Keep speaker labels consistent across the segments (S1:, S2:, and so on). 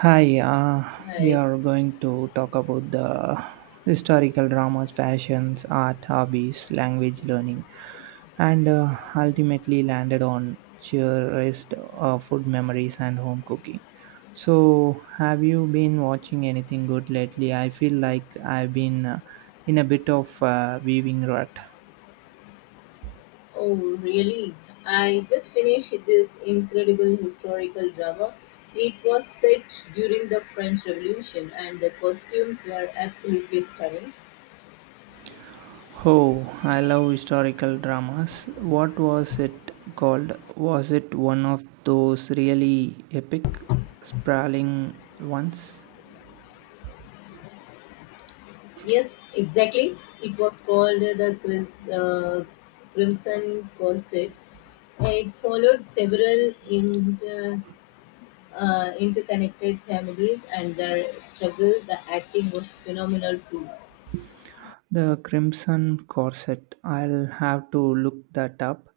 S1: Hi, we
S2: Hi.
S1: are going to talk about the historical dramas, fashions, art, hobbies, language learning, and ultimately landed on cherished food memories and home cooking. So, have you been watching anything good lately? I feel like I've been in a bit of weaving rut.
S2: Oh, really? I just finished this incredible historical drama. It was set during the French Revolution and the costumes were absolutely stunning.
S1: Oh, I love historical dramas. What was it called? Was it one of those really epic, sprawling ones?
S2: Yes, exactly. It was called the Crimson Corset. It followed several interconnected families and their struggle. The acting was phenomenal too.
S1: The Crimson Corset. I'll have to look that up.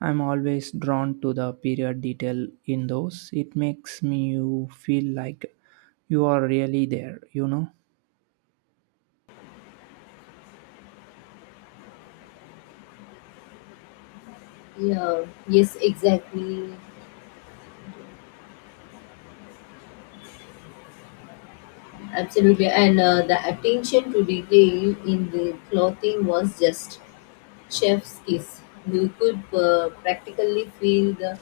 S1: I'm always drawn to the period detail in those. It makes me you feel like you are really there, you know?
S2: Yeah, yes, exactly. Absolutely, and the attention to detail in the clothing was just chef's kiss. You could practically feel the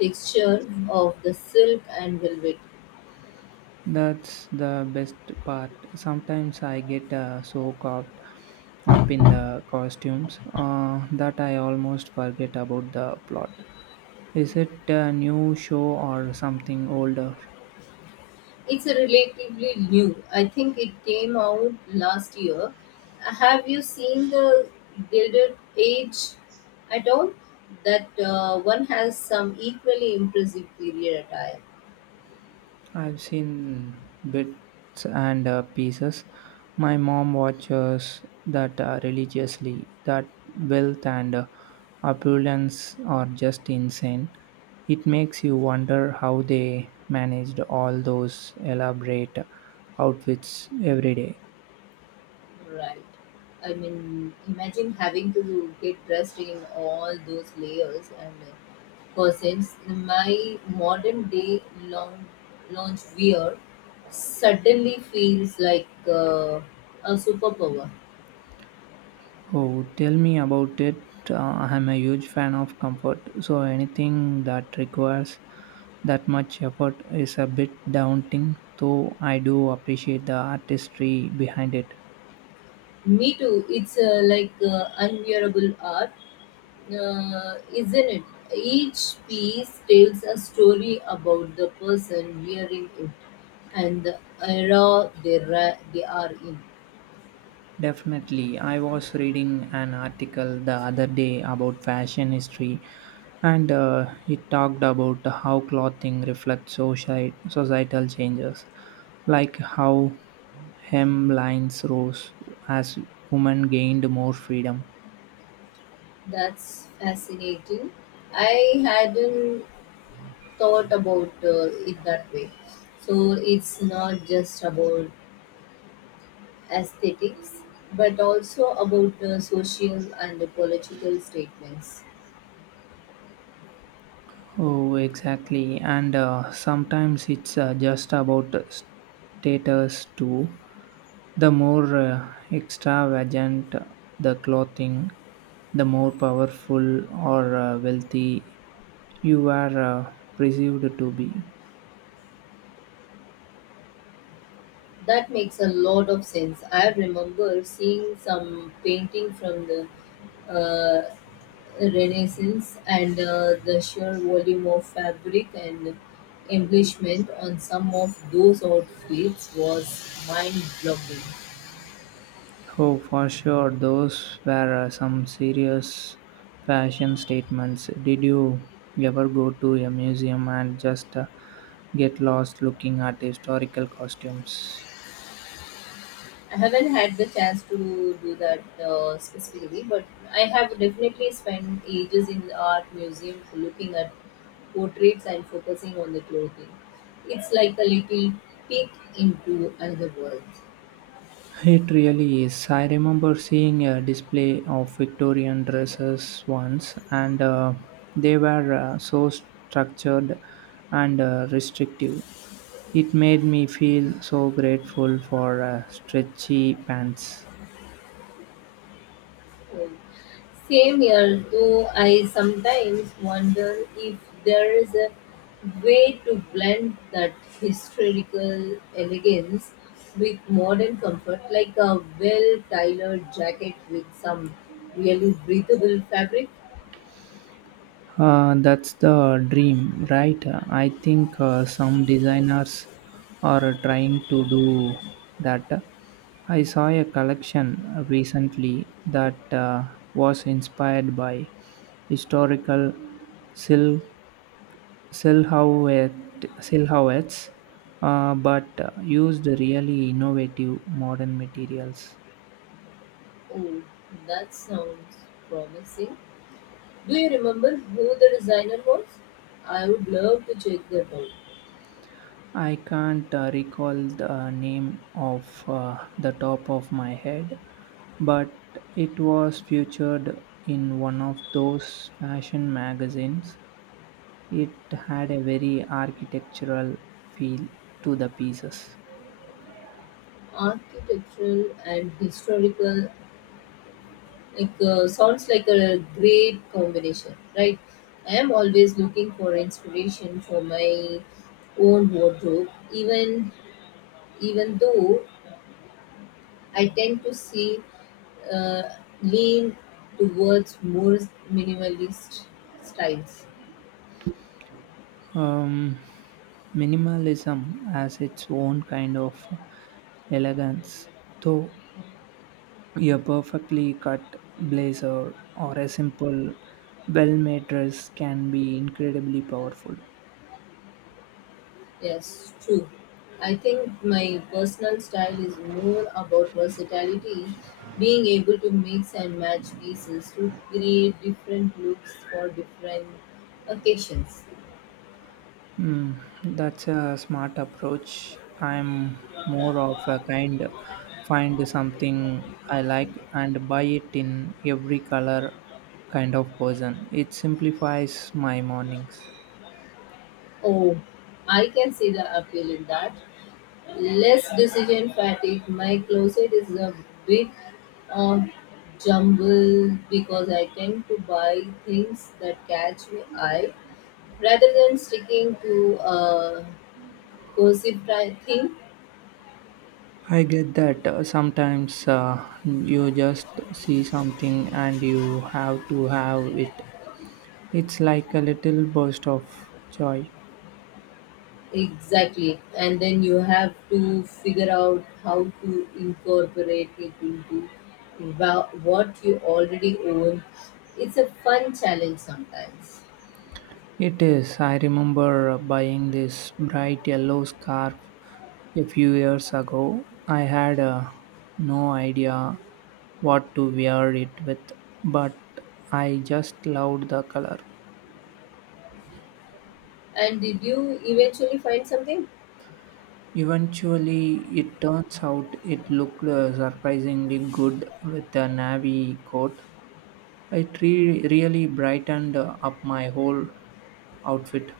S2: texture of the silk and velvet.
S1: That's the best part. Sometimes I get so caught up in the costumes that I almost forget about the plot. Is it a new show or something older?
S2: It's a relatively new. I think it came out last year. Have you seen the Gilded Age at all? That one has some equally impressive period attire.
S1: I've seen bits and pieces. My mom watches that religiously. That wealth and opulence are just insane. It makes you wonder how they managed all those elaborate outfits every day.
S2: Right. I mean, imagine having to get dressed in all those layers and corsets. My modern day long lounge wear suddenly feels like a superpower.
S1: Oh, tell me about it. I'm a huge fan of comfort, so anything that requires that much effort is a bit daunting, though I do appreciate the artistry behind it.
S2: Me too. It's like unwearable art, isn't it? Each piece tells a story about the person wearing it and the era they are in.
S1: Definitely. I was reading an article the other day about fashion history, and it talked about how clothing reflects societal changes, like how hemlines rose as women gained more freedom.
S2: That's fascinating. I hadn't thought about it that way. So it's not just about aesthetics, but also about social and political statements.
S1: Oh, exactly. And sometimes it's just about status too. The more extravagant the clothing, the more powerful or wealthy you are perceived to be.
S2: That makes a lot of sense. I remember seeing some painting from the uh, Renaissance and the sheer volume of fabric and embellishment on some of those outfits was mind-blowing.
S1: Oh, for sure, those were some serious fashion statements. Did you ever go to a museum and just get lost looking at historical costumes?
S2: I haven't had the chance to do that specifically, but I have definitely spent ages in the art museum looking at portraits and focusing on the clothing. It's like a little peek into another world.
S1: It really is. I remember seeing a display of Victorian dresses once, and they were so structured and restrictive. It made me feel so grateful for stretchy pants.
S2: Same here. Though, I sometimes wonder if there is a way to blend that historical elegance with modern comfort, like a well tailored jacket with some really breathable fabric.
S1: That's the dream, right? I think some designers are trying to do that. I saw a collection recently that was inspired by historical sil- silhouettes, but used really innovative modern materials.
S2: Oh, that sounds promising. Do you remember who the designer was? I would love to check that out.
S1: I can't recall the name of the top of my head, but it was featured in one of those fashion magazines. It had a very architectural feel to the pieces.
S2: Architectural and historical like sounds like a great combination, right? I am always looking for inspiration for my own wardrobe, even though I tend to see uh, lean towards more minimalist styles.
S1: Um, Minimalism has its own kind of elegance, though a perfectly cut blazer or a simple, well made dress can be incredibly powerful.
S2: Yes, true. I think my personal style is more about versatility, being able to mix and match pieces to create different looks for different occasions.
S1: Hmm, that's a smart approach. I'm more of a kind find something I like and buy it in every color kind of person. It simplifies my mornings.
S2: Oh, I can see the appeal in that. Less decision fatigue. My closet is a big uh, jumble because I tend to buy things that catch my eye rather than sticking to a cohesive thing.
S1: I get that sometimes you just see something and you have to have it. It's like a little burst of joy.
S2: Exactly. And then you have to figure out how to incorporate it into what you already own. It's a fun challenge sometimes.
S1: It is. I remember buying this bright yellow scarf a few years ago. I had no idea what to wear it with, but I just loved the color.
S2: And did you eventually find something?
S1: Eventually, it turns out it looked surprisingly good with the navy coat. It really brightened up my whole outfit.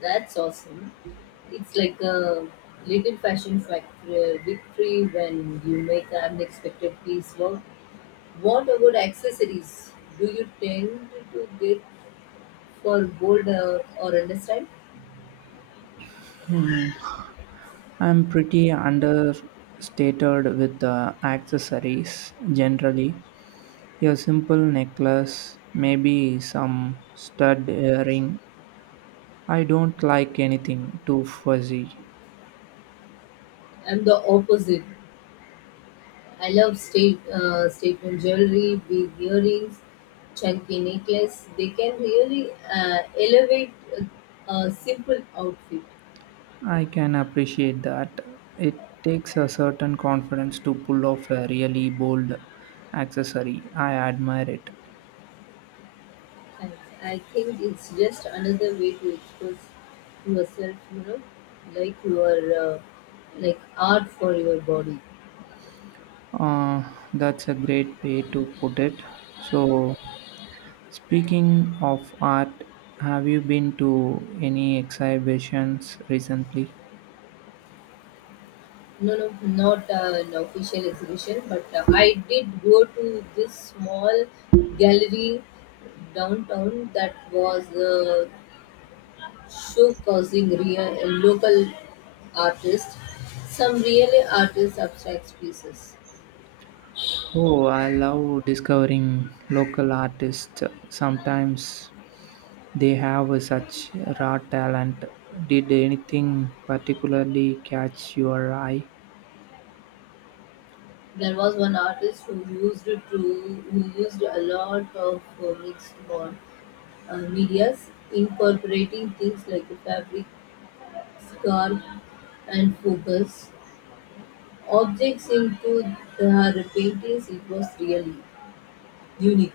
S2: That's awesome. It's like a little fashion factory victory when you make an unexpected piece work. What about accessories? Do you tend to get for bold or understand?
S1: I'm pretty understated with the accessories generally. A simple necklace, maybe some stud earring, I don't like anything too fuzzy.
S2: I'm the opposite. I love statement jewelry, big earrings, chunky necklace. They can really elevate a simple outfit.
S1: I can appreciate that. It takes a certain confidence to pull off a really bold accessory. I admire it.
S2: I, I think it's just another way to express yourself. You know, like your like art for your body.
S1: Uh, that's a great way to put it. So, speaking of art, have you been to any exhibitions recently?
S2: No, no, not an official exhibition, but I did go to this small gallery downtown that was show causing real local artists some really artist abstract pieces.
S1: Oh, I love discovering local artists. Sometimes they have such raw talent. Did anything particularly catch your eye?
S2: There was one artist who used a lot of mixed medias, incorporating things like fabric, scarf, and focus objects into her paintings. It was really unique.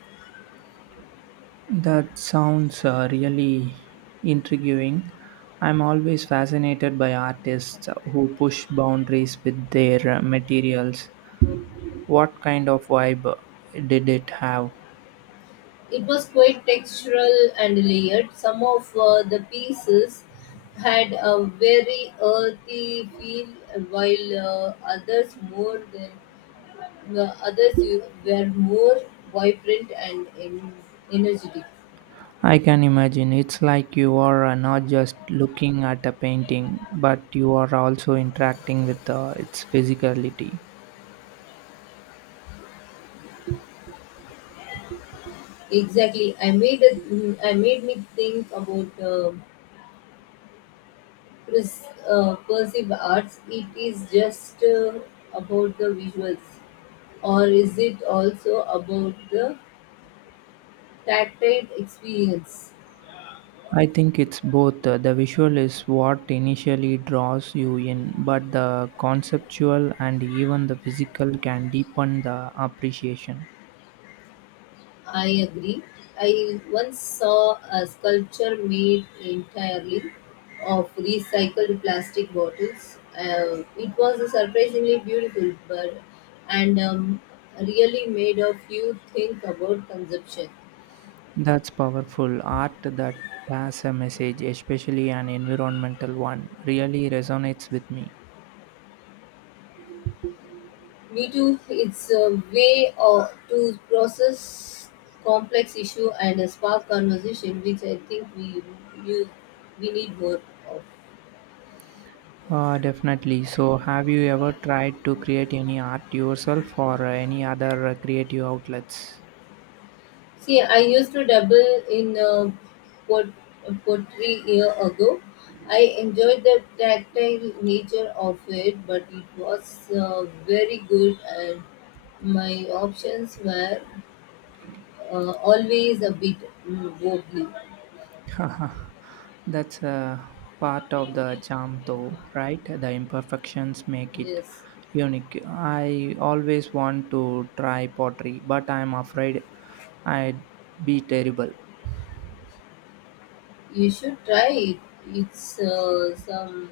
S1: That sounds really intriguing. I'm always fascinated by artists who push boundaries with their materials. What kind of vibe did it have?
S2: It was quite textural and layered; some of the pieces had a very earthy feel, while others more than the were more vibrant and energetic.
S1: I can imagine. It's like you are not just looking at a painting, but you are also interacting with its physicality.
S2: Exactly, I made me think about perceived arts. It is just about the visuals, or is it also about the tactile experience?
S1: I think it's both. The visual is what initially draws you in, but the conceptual and even the physical can deepen the appreciation.
S2: I agree. I once saw a sculpture made entirely of recycled plastic bottles. It was surprisingly beautiful, but and really made a few think about consumption.
S1: That's powerful. Art that has a message, especially an environmental one, really resonates with me.
S2: Me too. It's a way to process complex issue and a spark conversation, which I think you, we need more of.
S1: Definitely. So, have you ever tried to create any art yourself or any other creative outlets?
S2: See, I used to dabble in pot- pottery year ago. I enjoyed the tactile nature of it, but it was very good, and my options were always a bit wobbly.
S1: Haha, that's a part of the charm, though, right? The imperfections make it
S2: Yes,
S1: unique. I always want to try pottery, but I'm afraid I'd be terrible.
S2: you should try it. It's some.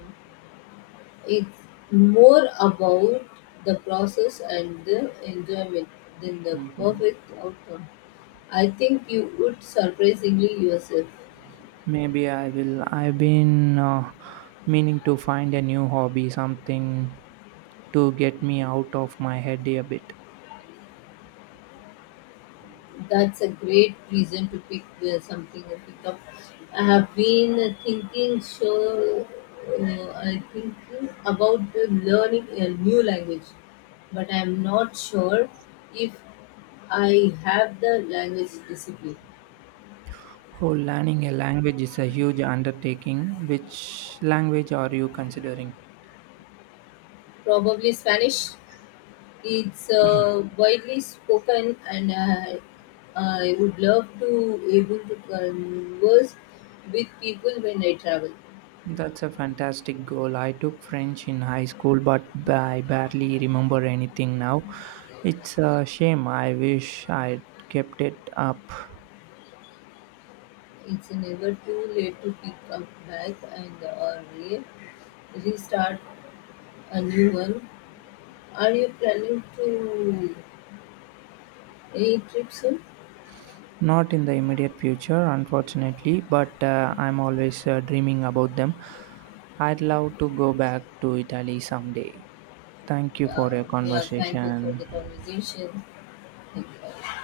S2: It's more about the process and the enjoyment than the
S1: Mm.
S2: perfect outcome. I think you would surprisingly yourself.
S1: Maybe I will. I've been meaning to find a new hobby, something to get me out of my head a bit.
S2: That's a great reason to pick up. I have been thinking so. I thinking about learning a new language, but I'm not sure if I have the language discipline.
S1: Oh, learning a language is a huge undertaking. Which language are you considering?
S2: Probably Spanish. It's widely spoken, and I would love to able to converse with people when I travel.
S1: That's a fantastic goal. I took French in high school, but I barely remember anything now. It's a shame. I wish I kept it up.
S2: It's never too late to pick up back and or restart a new one. Are you planning to any trip soon?
S1: Not in the immediate future, unfortunately, but I'm always dreaming about them. I'd love to go back to Italy someday. Thank you for
S2: Uh,
S1: your
S2: yeah, thank you for
S1: conversation.
S2: the conversation. Thank you.